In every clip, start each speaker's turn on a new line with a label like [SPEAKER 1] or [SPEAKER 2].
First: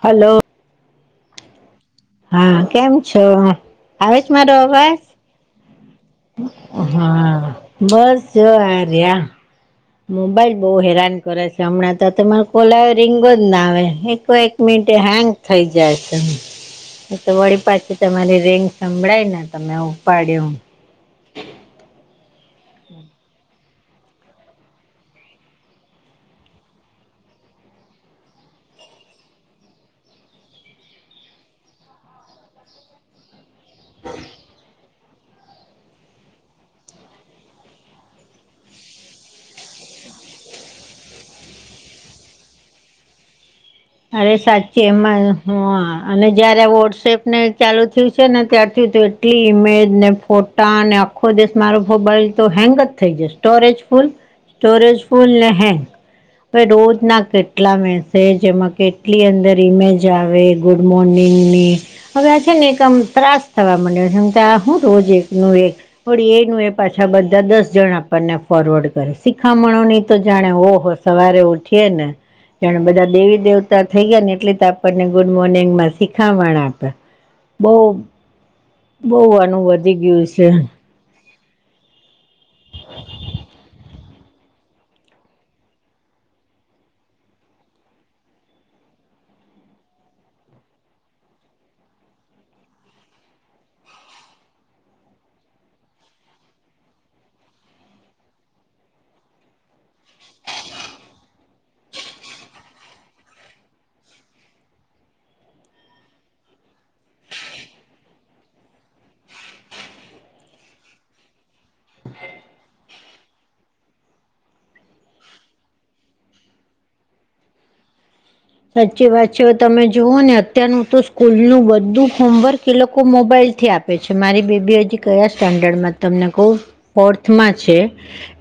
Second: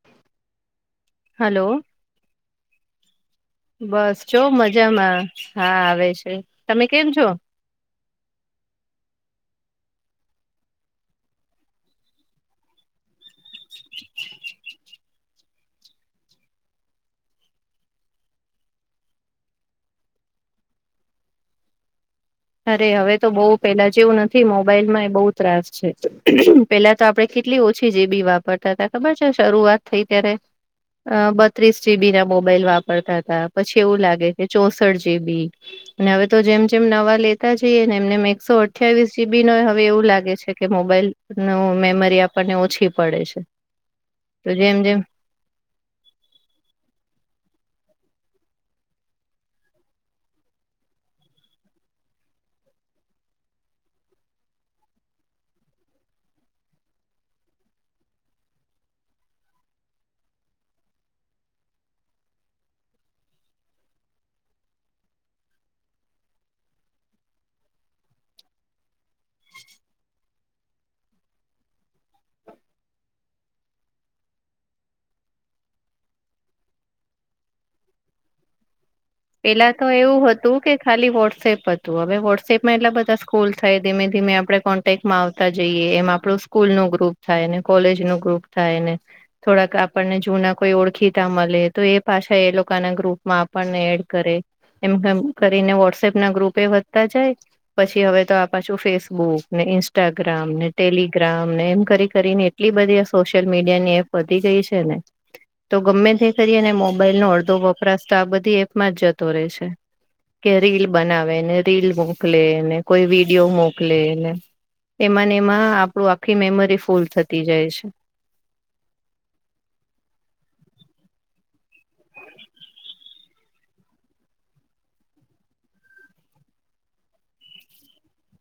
[SPEAKER 1] Hello.
[SPEAKER 2] Hello.
[SPEAKER 1] હા કેમ છો? આવે
[SPEAKER 2] બસ
[SPEAKER 1] છ
[SPEAKER 2] જો
[SPEAKER 1] મારો અવાજ.
[SPEAKER 2] મજામાં હા આવે છ.
[SPEAKER 1] હા બસ જો આ રયા. મોબાઈલ બઉ હેરાન કરે છે હમણાં તો તમારો કોલ આયો રીંગો જ ના આવે ને કઈક મિન્ટે હેંગ થઇ જાય છે. એ તો વળી પાછી તમારી રિંગ સંભળાય ને તમે ઉપાડ્યો.
[SPEAKER 2] અરે! હવે તો બહુ પેલા જેવું નથી મોબાઈલમાં એ બહુ ત્રાસ છે. પેલા તો આપડે કેટલી ઓછી જીબી વાપ પરતાતા ખબર છે શરૂઆત થઈ ત્યારે? અ બત્રીસ જીબી ના મોબાઈલ વાપરતા તા, પછી એવું લાગે કે ચોસઠ જીબી. અને હવે તો જેમ જેમ નવા લે તા જઈએ ને એમને એમ એકસો અઠ્યાવીસ જીબીનો એ હવે એવું લાગે છે કે મોબાઈલ નું મેમરી આપણને ઓછી પડે છે.
[SPEAKER 1] અરે
[SPEAKER 2] તો
[SPEAKER 1] સાચે
[SPEAKER 2] જેમ જેમ
[SPEAKER 1] એમાં હા અને જયારે વોટ્સએપને ચાલુ થયું છે ને ત્યારથી તો એટલી ઈમેજ ને ફોટ ટા ને આખો દિવસ મારો મોબાઈલ તો હેંગ જ થઈ જાય સ્ટોરેજ ફૂલ. સ્ટોરેજ ફૂલ ને હેંગ રોજના કેટલા મેસેજ એમાં કેટલી અંદર ઇમેજ આવે ગુડ મોર્નિંગની. હવે આ છે ને એક આમ ત્રાસ થવા માંડ્યો છે હું કા હું રોજ એકનું એક. વળી એનું એ પાછા બધા દસ જણ આપણને ફોરવર્ડ કરે શીખામણો ની તો જાણે ઓહો! સવારે ઉઠીએ ને જાણે બધા દેવી દેવ તા થઈ ગયા ને એટલી તો આપણને ગુડ મોર્નિંગમાં શીખામણ આપે બહુ બહુ આનું
[SPEAKER 2] પેલા તો
[SPEAKER 1] વધી
[SPEAKER 2] એવું
[SPEAKER 1] ગયું છે
[SPEAKER 2] હતું કે ખાલી વોટ્સએપ હતું હવે વોટ્એપમાં એટલા બધા સ્ક્રોલ થાય ધીમે ધીમે આપણે કોન ટેકમાં આવતા જઈએ એમ આપડું સ્કૂલનું ગ્રુપ થાય ને, કોલેજનું ગ્રુપ થાય ને. થોડાક આપણને જૂના કોઈ ઓળખીતા મલે તો એ પાછા એ લોકોના ગ્રુપમાં આપણને એડ કરે એમ એમ કરીને વોટ્સએપના ગ્રુપે વધતા જાય. પછી હવે તો આ પાછું ફેસબુકને, ઇન્સ્ટાગ્રામને, ટેલી ગ્રામ ને એમ કરી કરીને એટલી બધી આ સોશિયલ મીડિયાની એપ વધી ગઈ છે ને. તો ગમે તે કરી અને મોબાઈલનો અડધો વપરાશ તો આ બધી એપમાં જ જતો રહે છે. કે રીલ બનાવેને, રીલ મોકલેને, કોઈ વિડીયો મોકલેને. એમાંને એમાં આપણું આખી મેમરી ફૂલ થતી જાય છે.
[SPEAKER 1] સાચી વાત છે હવે તમે જુઓ ને અત્યારનું તો સ્કૂલનું બધું હોમવર્ક એ લોકો મોબાઈલ થી આપ આપે છે. મારી બેબી હજી કયા સ્ટાન્ડર્ડમાં તમને કહું ફોર્થમાં છે.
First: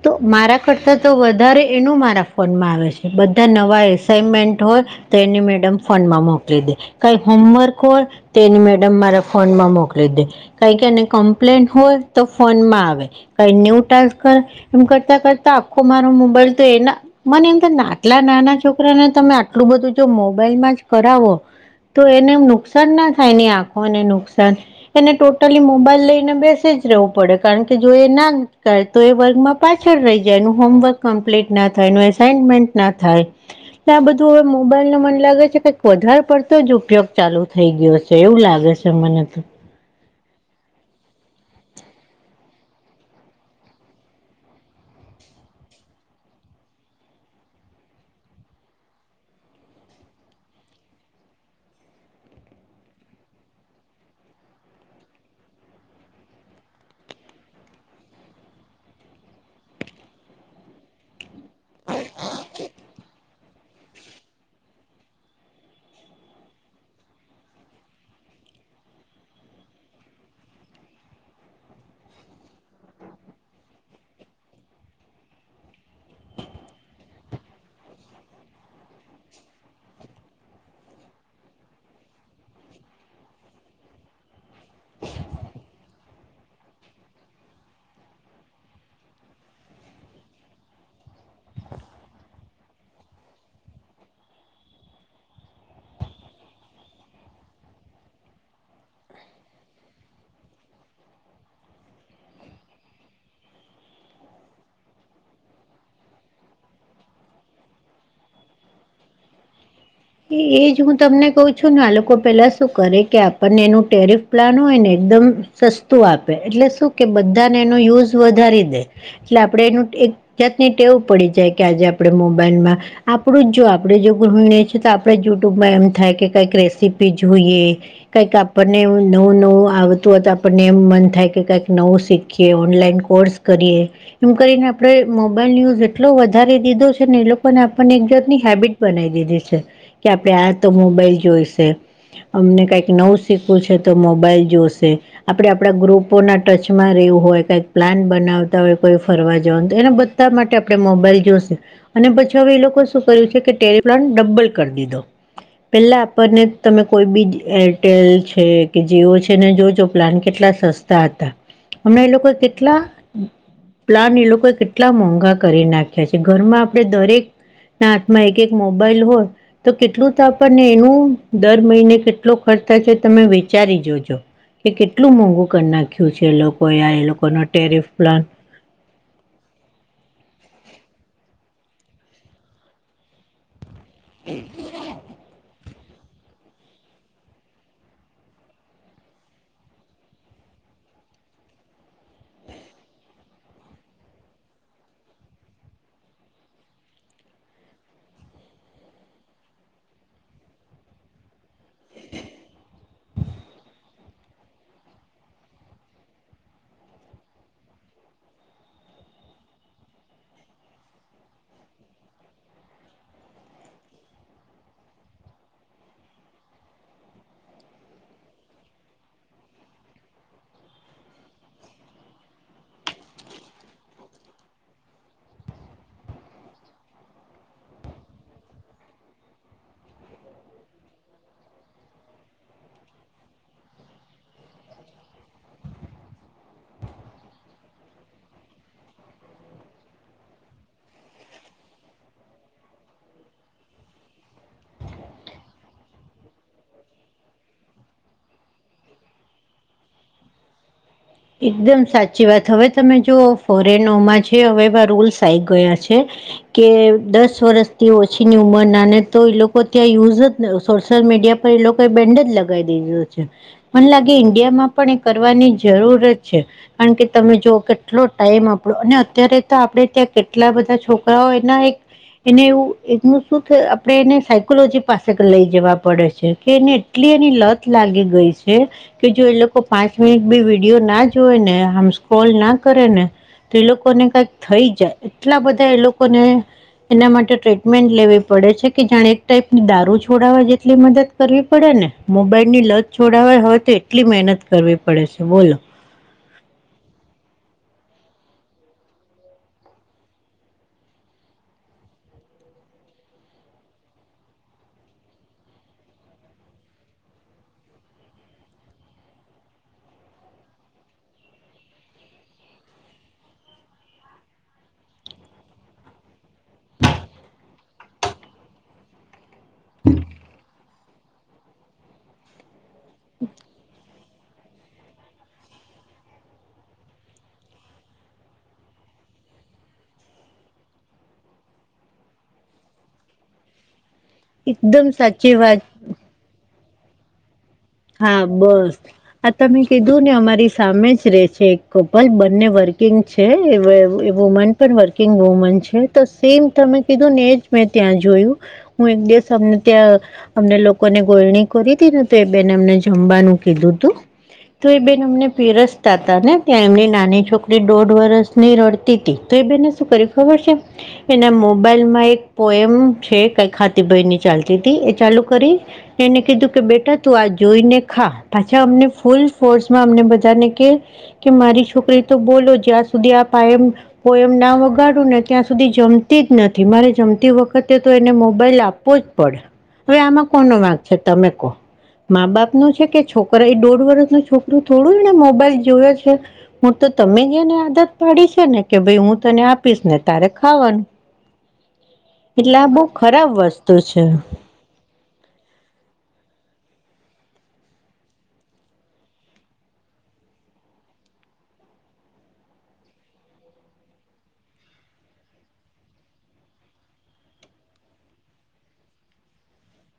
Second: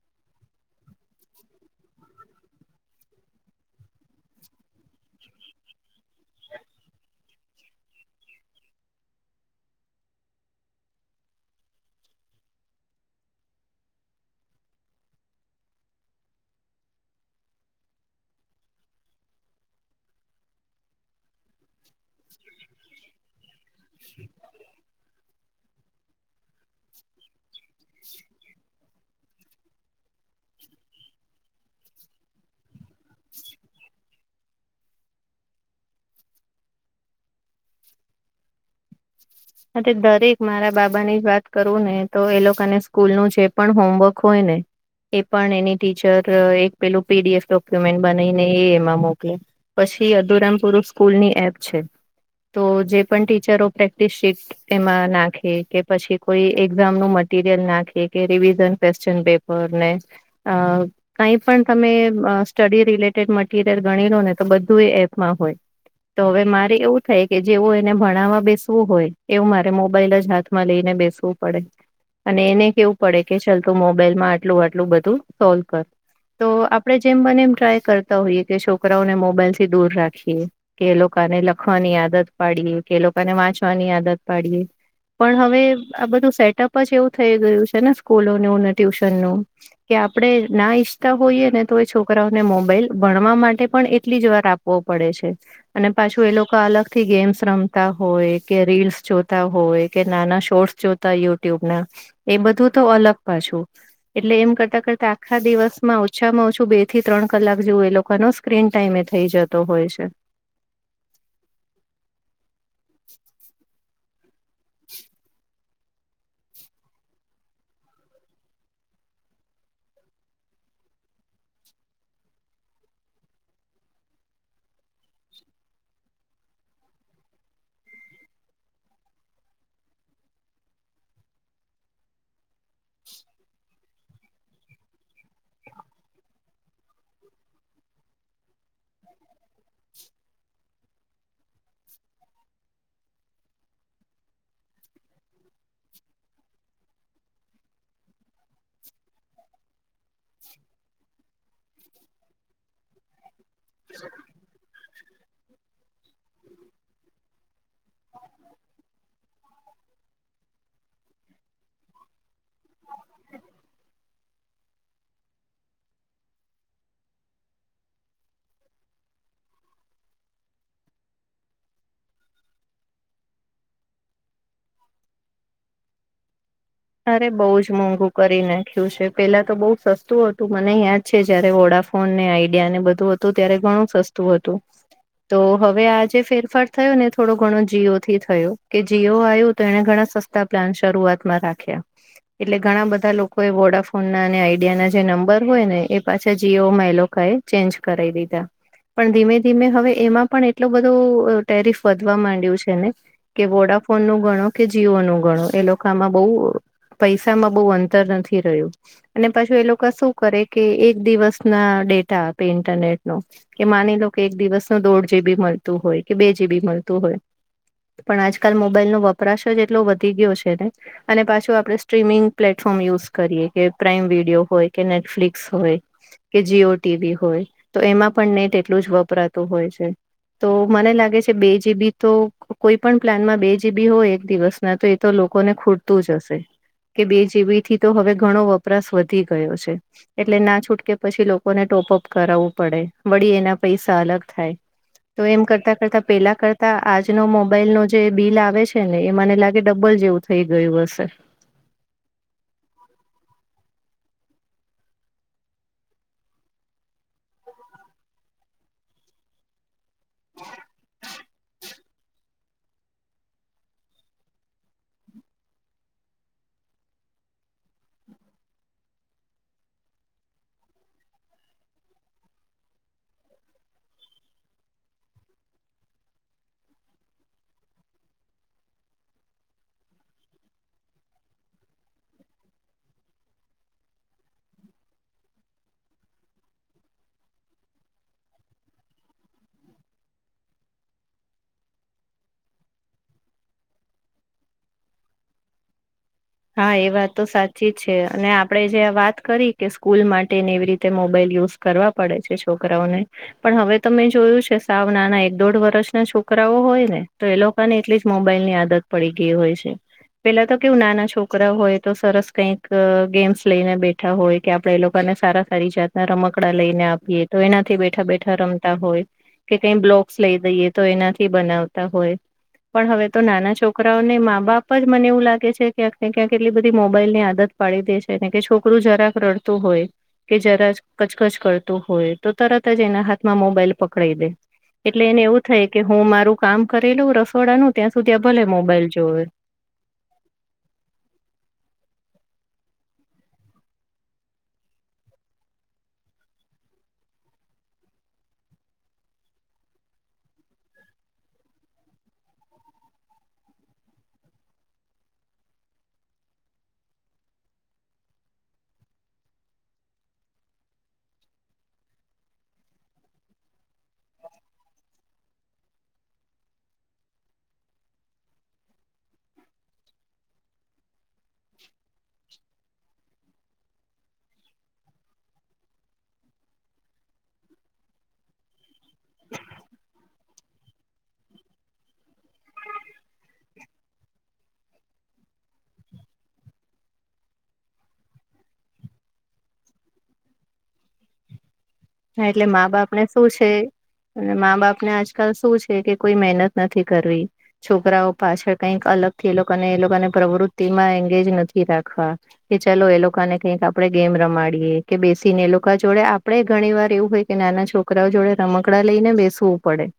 [SPEAKER 1] તો મારા કરતા તો વધારે એનું મારા ફોનમાં આવે છે. બધા નવા એસાઈનમેન્ટ હોય. તો એની મેડમ ફોનમાં મોકલી દે. કઈ હોમવર્ક હોય. તે એની મેડમ મારા ફોન માં મોકલી દે. કંઈક એની કમ્પ્લેન હોય તો ફોનમાં આવે. કઈ ન્યુ ટાક કર એમ કરતા કરતા આખો મારો મોબાઈલ તો એના મને એમ તો આટલા નાના છોકરાને તમે આટલું બધું જો મોબાઈલ માં જ કરાવો. તો એને નુકસાન ના થાય એની આંખોને નુકસાન. એને ટોટલી મોબાઈલ લઈને બેસે જ રહેવું પડે. કારણ કે જો એ ના કરે તો એ વર્ગમાં પાછળ રહી જાય એનું હોમવર્ક કમ્પ્લેટ ના થાય, એની એસાઈમેન્ટ ના થાય. એટલે આ બધું હવે મો મોબાઈલનો મને લાગે છે કઈક વધારે પડતો જ ઉપયોગ ચાલુ થઈ ગયો છે, એવું લાગે છે મને તો.
[SPEAKER 2] હા તે દરેક મારા બાબાની જ વાત કરું ને તો એ લોકાને સ્કૂલનું જે પણ હોમવર્ક હોય ને એ પણ એની ટીચર એક પેલું પીડીએફ ડોક્યુમેન્ટ બનાઈને એ એમાં મોકલે. પછી અધૂરામાં પુરુ સ્કૂલની એપ છે, તો જે પણ ટીચરો પ્રેક્ટિસ એમાં નાખે કે, પછી કોઈ એક્ઝામનું મટીરિયલ નાખે, કે રિવિઝન ક્વેશ્ચન પેપ પર ને અ કાઈ પણ તમે સ્ટડી રિલેટેડ મટ ટીરિયલ ગણી લો ને તો બધું એ એપમાં હોય. તો હવે મારે એવું થાય કે જેવું એને ભણાવવા બેસવું હોય. એવું મારે મોબાઈલ જ હાથમાં લઈને બેસવું પડે. અને એને કેવું પડે કે ચલ તું મોબાઈલમાં આટલું આટલું બધું સોલ્વ કર. તો આપણે જેમ બને એમ ટ્રાય કરતા હોઈએ કે છોકરાઓને મોબાઈલથી દૂર રાખીએ. કે એ લોકાને લખવાની આદત પાડીએ, કે લોકાને વાંચવાની આદત પાડીએ. પણ હવે આ બધું સેટઅપ જ એવું થઈ ગયું છે ને સ્કૂલોનું ને ટ્યુશન નું. કે આપણે ના ઈચ્છતા હોઈએ ને તો એ છોકરાઓને મોબાઈલ ભણવા માટે પણ એટલી જ વાર આપ પો પડે છે અને પાછું એ લોકો અલગ થી ગેમ્સ રમતા હોય કે રીલ્સ જોતા હોય કે નાના શોર્ટસ જોતા યુટ્યુબ ના એ બધું તો અલગ પાછું એટલે એમ કરતા કરતા આખા દિવસમાં ઓછામાં ઓછું બે થી ત્રણ કલાક જેવું એ લોકો નુ સ્ક્રીન ટાઈમે થઇ જતો હોય છે.
[SPEAKER 1] એ એજ હું તમને કઉ છું ને આ લોકો પેલા શું કરે કે આપણને એનું ટેરફ પ્લાન હોય ને એકદમ સસ્તું આપે એટલે શું કે બધાને એનો યુઝ વધારી દે. એટલે આપડે એનું એક જાતની ટેવું પડી જાય કે આજે આપડણે મોબાઈલમાં આપણું જ જો આપડે જો ઘૃમને. તો આપણે યુટ્યુબમાં એમ થાય કે કંઈક રેસીપી જોઈએ. કઈક આપણને નવું નવું આવતું હો તો આપણને એમ મન થાય કે કઈક નવું શીખીએ ઓનલાઈન કોર્સ કરીએ. એમ કરીને આપડે મોબાઈલ ન્યુઝ એટલો વધારે દીધો છે ને એ લોકોને આપણને એક જાતની હેબિટ બનાવી દીધી છે કે આપડણે આ તો મોબાઈલ જોઈશે. અમને કાંઈક નવું શીખવું છે તો મોબાઈલ જોશે. આપડે આપડા ગ્રુપોના ટચમાં રહેવું હોય કઈક પ્લાન બનાવતા હોય કોઈ ફરવા જવાનું તો એને બઘ. તાર માટે આપણે મોબાઈલ જોશે અને પછી હવે એ લોકો શું કર્યું છે કે ટેરી પ્લાન્ટ ડબ્બલ કીધો. પેલા આપણને તમે કોઈ બી એરટેલ છે કે જીઓ છે ને જોજો પ્લાન કેટલા સસ્તા તા તા હમણા એ લોકો કેટલા પ્લાન એ લોકો કેટલા મોંઘા કરી નાખ્યા છે ઘરમાં આપણે દરેક ના હાથમાં એક એક મોબાઈલ હોય. તો કેટલું તો આપણને એનું દર મહિને કેટલો ખર્ચ થશે તમે વેચારી જોજો કે કેટલું મોંઘું કરી નાખ્યું છે લો
[SPEAKER 2] અરે બઉુ જ મોંઘું કરી નાખ્યું છે. પેલા તો બહુ સસ્તું હતું મને યાદ છે જયારે વોડાફોન ને આઈડિયા ને બધું હતું ત્યારે ઘણું સસ્તું હતું તો. હવે આજે ફેરફાર થયો ને થોડો ઘણો જીઓ થી થયો કે જીઓ આવ્યું તો એને ઘણા સ તા પ્લાન શરૂઆતમાં રાખ્યા. એટલે ઘણા બધા લોકો એ વોડાફોન ના અને આઈડિયા ના જે નંબર હોય ને એ પાછા જીઓમાં એલો કા એ. ચેન્જ કરાઇ દીધા. પણ ધીમે ધીમે હવે એમાં પણ એટલો બધો ટેરીફ વધવા માંડ્યું છે ને. કે વોડાફોન નું ગણો કે જીઓ નું ગણો એ લોખામાં બઉ પૈસા માં બહુ અંતર નથી રહ્યું. અને પછી એ લોકો શું કરે કે એક દિવસ ના ડેટા આપે ઇન્ટરનેટ નો કે માની લો કે એક દિવસ ન દોઢ જીબી મળતું હોય કે બે જીબી મળતું હોય. પણ આજકાલ મોબાઈલ નો વપરાશ જ એટલો વધી ગયો છે ને અને પાછ જો આપણે સ્ટ્રીમિંગ પ્લેટફોર્મ યુઝ કરીએ કે પ્રાઇમ વિડીયો હોય કે નેટફ્લિક્સ હોય. કે જીઓ ટીવી હોય તો એમાં પણ નેટ એટલું જ વપરાતું હોય છે. તો મને લાગે છે બે જીબી તો કોઈ પણ પ્લાનમાં બે જીબી હોય એક દિવસ. ના તો એ તો લોકોને ખૂટતું જ હશે. કે બે જીબી થી તો હવે ઘણો વપરાશ વધી ગયો છે. એટલે ના છૂટકે પછી લોકોને ટોપઅપ કરાવવું પડે વળી એના પૈસા અલગ થાય તો એમ કરતાં કરતાં પેલા કરતા આજનો મોબાઈલ નો જે બિલ આવે છે ને એ મને લાગે ડબલ જેવું. થઈ ગયું હશે.
[SPEAKER 1] એકદમ સાચી વાત હવે તમે જો ફોરેનોમાં છે હવે એવા રૂલ્સ આવી ગયા છે. કે દસ વર્ષ થી ઓછીની ઉંમર ના ને તો એ લોક ત્યાં યુઝ જ સોશિયલ મીડિયા પર એ લોક બેન્ડ જ લગાવી દીધું છે મને લાગે ઇન્ડિયામાં પણ એ કરવાની જરૂરત છે. કારણ કે તમે જોઓ કેટલો ટાઈમ આપણો અને અત્યારે તો આપણેે ત્યાં કેટલા બધા છોકરાઓ એના એક એને એવું એનું શું થ આપણે એને સાયકોલોજી પાસે લઈ જવા પડે છે કેને એટલી એની લત લાગી ગઈ છે કે જો એ લોકો પાંચ મિનિટ બે વિડીયો ના જોય ને હમ કોલ ના કરે ને. એ લોકોને કઈક થઈ જાય એટલા બધા એ લોકોને. એના માટે ટ્રીટમેન્ટ લેવી પડે છે કે જાણે એક ટાઈપની દારૂ છોડવા જેટલી મદદ કરવી પડે ને મોબાઈલ ની લજ છોડવાે હોય તો એટલી મહેનત કરવી પડે છે બોલો.
[SPEAKER 2] હા એ વાત તો સાચી જ છે અને આપણેે જે વાત કરી કે સ્કૂલ માટે ને એવી રીતે મોબાઈલ યુઝ. કરવા પડે છે છોકરાઓને. પણ હવે તમે જોયું છે સાવ નાના એક દોઢ વર્ષના છોકરાઓ હોય ને તો એ લોકો. ને એટલી જ મોબાઈલ ની આદત પડી ગઈ હોય છે પેલા તો કેવું નાના છો. છોકરા હોય તો સરસ કંઈક ગેમ્સ લઈને બેઠા હોય કે આપણે એ લોકોને સારા સારી જાત. રમકડા લઈને આપીએ તો એનાથી બેઠા બેઠા રમતા હોય કે કઈ બ્લોક્સ લઈ દઈએ. તો એનાથી બનાવતા હોય. પણ હવે તો નાના છોકરાઓને મા બાપ જ મને એવું લાગે છે. ક્યાંક ને ક્યાંક એટલી બધી મોબાઈલની આદત પાડી દે છે કે છોકરું જરાક રડતું હોય. કે જરા જ કચકચ કરતું હોય તો તરત જ એના હાથમાં મોબાઈલ પકડાઈ દે.
[SPEAKER 1] એકદમ
[SPEAKER 2] એટલે એને
[SPEAKER 1] સાચી
[SPEAKER 2] એવું
[SPEAKER 1] વાત
[SPEAKER 2] થાય કે હું મારું કામ કરેલું રસોડાનુંું ત્યાં સુધી
[SPEAKER 1] હા
[SPEAKER 2] ભલે
[SPEAKER 1] બસ
[SPEAKER 2] મોબાઈલ જોવે.
[SPEAKER 1] આ તમે કીધું ને અમારી સામે જ રે છે એક કપલ બંને વર્કિંગ છે વુમન. પણ વર્કિંગ વુમન છે તો સેમ તમે કીધું ને એજ મેં ત્યાં જોયું. હું એક દિવસ અમને ત્યાં અમને લોકોને ગોલણી કરી હતી. બેન એમને જમવાનું કીધું તું. તો એ બેન અમને પીરસતા હતા ને ત્યાં એમની નાની છોકરી દોઢ વરસ. ની રડતી હતી તો એ બેને શું કર્યું ખબર છે. એના મોબાઈલ માં એક પોયમ છે કઈ ખાતીભાઈ ની ચાલતી હતી એ ચાલુ કરી. એને કીધું કે બેટા તું આ જોઈને ખા પાછા અમને ફૂલ ફોર્સમાં અમને બધાને કે. કે મારી છોકરી તો બોલો જ્યાં સુધી આપાયમ કો એમ ના વગાડું ને ત્યાં સુધી જમતી જ નથી મારે જમતી વખતે તો એને મોબાઈલ આપ પો જ પડે હવે આમાં કોનું વાંક છે તમે કોહ. મા બાપ નુ છે કે છોકરા એ દોઢ વર્ષનુ છોકરુ થોડુ એને મોબાઈલ જોવે છે. હુ તો તમેજ એને આદત પાડી છે ને કે ભાઈ હુ તને આપીશ અને તારે ખાવાનુ.
[SPEAKER 2] હા એટલે માં બાપ ને શુ
[SPEAKER 1] ખરાબ
[SPEAKER 2] છે
[SPEAKER 1] વસ્તુ છે
[SPEAKER 2] અને મા બાપ ને આજ શુ છે કે કોઈ મહેનત નથી કરવી. છોકરાઓ પાછળ કઈક અલગ થી એ લોકોને પ્રવૃત્તિ મા એંગેજ નથી રાખવા. કે ચાલો એ લોકોને કઈક આપણે ગેમ રમાડીએે કે બેસીને એ લોકો જોડે આપડણે જ ઘણી વાર એવુ હોય કે નાના છોકરાઓ જોડે રમકડા લઈને બેસવુ પડે.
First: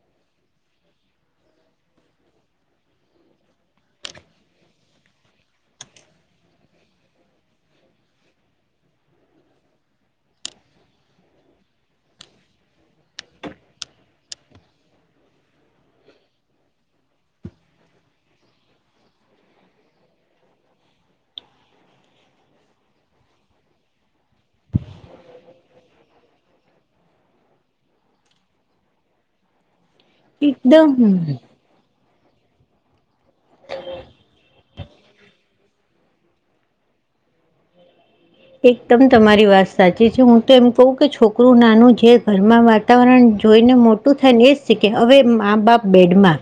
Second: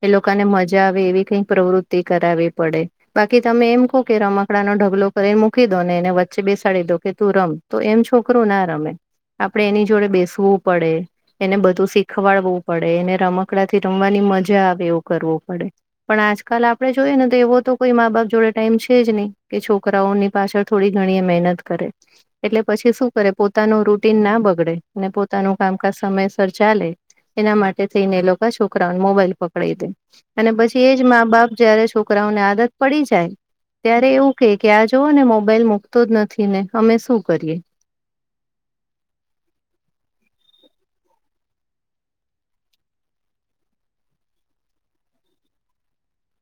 [SPEAKER 2] એ લોકોને મજા આવે એવી કઈક પ્રવૃત્તિ કરાવવી પડે. બાકી તમે એમ કહો કે રમકડાનો ઢગલો કરીને મૂકી દો અને એને વચ્ચે બેસાડી દો કે તુ રમ. તો એમ છોકરો ના રમે આપડે એની જોડે બેસવુ પડે એને બધુ શીખવાડવુ પડે એને રમકડા થી રમવાની મજા આવે એવુ કરવુ પડે. પણ આજકાલ આપણે જોઈએ ને તો એવો તો કોઈ માં બાપ જોડે ટાઈમ છે જ નહી કે છોકરાઓની પાછળ થોડી ઘણી મહેનત કરે એટલે પછી શુ કરે પોતાનુ રૂટીન ના બગડે પોતાનુ કામકાજ સમયસર ચાલે એના માટે થઈને એ લોકો છોકરાઓને મોબાઈલ પકડાવી દે. અને પછી
[SPEAKER 1] એકદમ
[SPEAKER 2] એજ માં બાપ જયારે છોકરાઓને આદત પડી જાય ત્યારે એવુ કહે કે આ જોઓ ને મોબાઈલ મુક તોજ નથી ને અમે શુ કરીએ.
[SPEAKER 1] એકદમ તમારી વાત સાચી છે હુ તો એમ કહુ કે છોકરુ નાનુ જે ઘરમા વાત વાતાવરણ જોઈને મોટુ થાય અને એજ સીખે હવે માં બાપ બેડમા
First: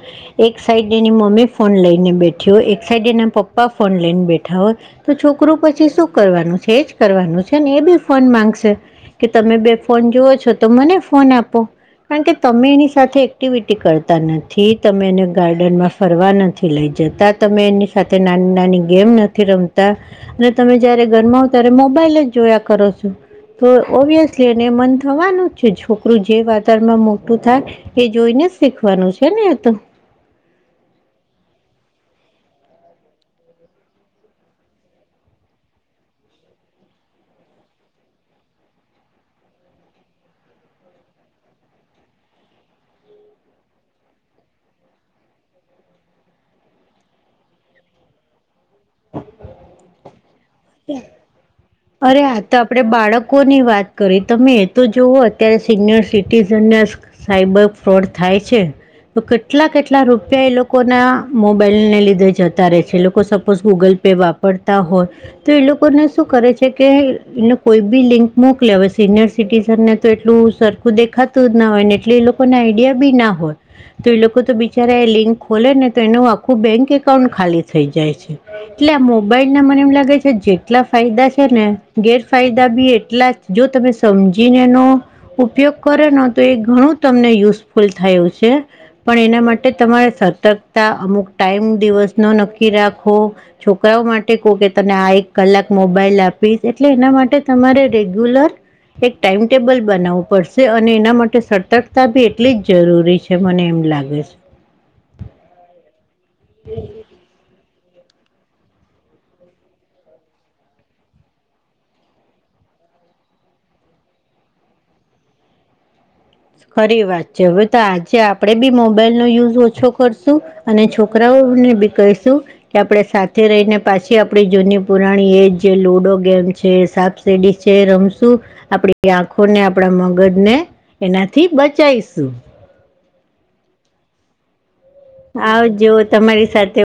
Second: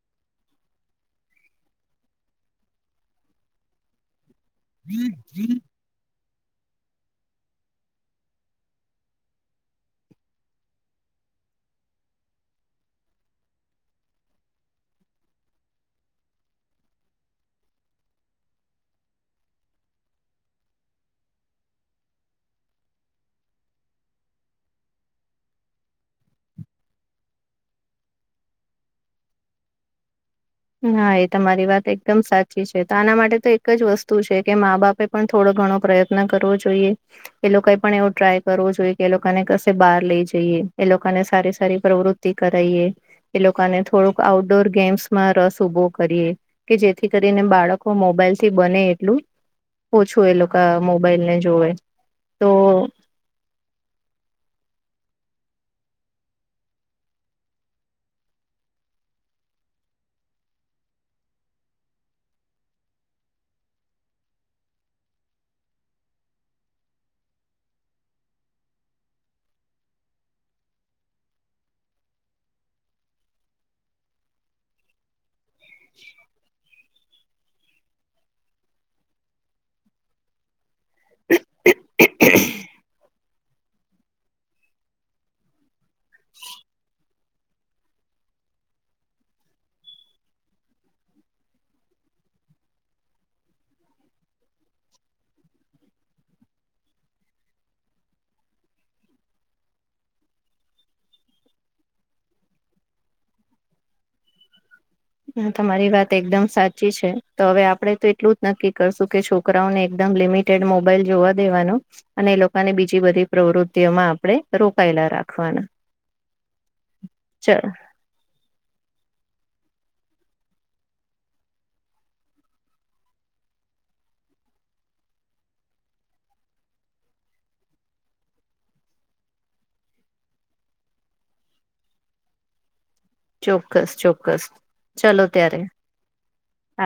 [SPEAKER 1] એક સાઈડ એની મમ્મી ફોન લઈને બેઠી હોય એક સાઈડ એના પપ્પા ફોન લઈને બેઠા હોય તો છોકરુ પછી શુ કરવાનુ છે? એજ કરવાનુ છે ને એ પણ ફોન માંગશે. કે તમે બેવ ફોન જુઓ છો તો મને ફોન આપો. કારણ કે તમે એની સાથે એક્ટિવિટી કરતા નથી તમે એને ગાર્ડનમાં ફરવા નથી લઈ જતા, તમે એની સાથે નાની નાની ગેમ નથી રમતા અને તમે જયારે ઘરમાં હોવ ત્યારે મોબાઈલ જ જોયા કરો છો. તો ઓબ્વિયસલી એને મન થવાનુ જ છે છોકરુ જે વાતાવરણમાં મોટુ થાય એ જોઈને જ શીખવાનુ છે ને એતો.
[SPEAKER 2] હા એ તમારી વાત એકદમ સાચી છે તો આના માટે તો એક જ વસ્તુ છે કે માં બાપે પણ થોડો ઘણો પ્રયત્ન કરવો જોઈએ. એ લોકોએ પણ એવુ ટ્રાય કરવો જોઈએ કે એ લોકોને ઘરની બહાર લઈ જઈએ એ લોકોને સારી સારી પ્રવૃતિ કરાવીએ એ લોકોને થોડુંક આઉટડોર ગેમ્સ મા રસ ઉભો કરીએ કે જેથી કરીને બાળકો મોબાઈલ થી બને એટલુ ઓછુ એ લોકો મોબાઈલ ને જોવે
[SPEAKER 1] અરે આ
[SPEAKER 2] તો
[SPEAKER 1] આપણે બાળકોની વાત કરી તમે એ તો જુવો અત્યારે સિનિયર સિટીઝનને સાયબર ફ્રોડ થાય છે. તો કેટલા કેટલા રૂપિયા એ લોકો ના મોબાઈલને લીધે જતા રહે છે એ લોકો સપોઝ ગૂગલ પે વાપરે પડતા હોય તો એ લોકોને શુ કરે છે? કે એને કોઈ પણ લિંક મોકલે હોવે સિનિયર સિટીઝનને તો એટલુ સર સરખુ દેખાતુ જ ના હોય ને એટલે એ લોકોને આઈડિયા પણ ના હોય તો એ લોકો તો બિચારા લિંક ખોલે ને તો એનુ આખુ બેક એકાઉન્ટ ખાલી થઈ જાય છે એટલે આ મોબાઈલ ના મને એમ લાગે જેટલા ફાયદા છે ને ગેરફાયદા પણ એટલા જ છે જો તમે સમજીને એનો ઉપયોગ કર્યો તો એ ઘણુ તમને યુઝફુલ થાય એવુ છે. પણ એના માટે તમારે સતર્કતા અમુક ટાઈમ દિવસ નો નક્કી રાખવો છોકરાઓ માટે કોઇ કે તને આ કલાક મોબાઈલ આપીશ એટલે એના માટે તમારે રેગ્યુલર એક ટાઈમટેબલ બનાવવુ પડશે અને એના માટે સતર્કતા પણ એટલી જ જરૂરી છે. મને એમ લાગે છે.
[SPEAKER 2] તમારી વાત એકદમ સાચી છે તો હવે આપડે તો એટલુ જ નક્કી કરીશુ કે છોકરાઓને એકદમ લિમિટેડ મોબાઈલ જોવા દેવાનો અને એ લોકોને બીજી બધી પ્રવૃતિઓમા આપણે રોકાયેલા રાખવાના.
[SPEAKER 1] ખરી વાત છે
[SPEAKER 2] ચલ
[SPEAKER 1] હવે તો આજે આપ આપણે બી મોબાઈલ નો યુઝ ઓછો કરશું અને છોકરાઓને બી કહીશું. કે આપણે સાથે રહીને પાછી આપડી જૂની પુરાણી એજ જે લુડો ગેમ છે સા સેડી છે રમશું આપડી આંખોને આપણા મગજ ને એનાથી બચાવશું.
[SPEAKER 2] ચોક્કસ ચોક્કસ! ચલો ત્યારે
[SPEAKER 1] આવ જુઓ તમારી સાથે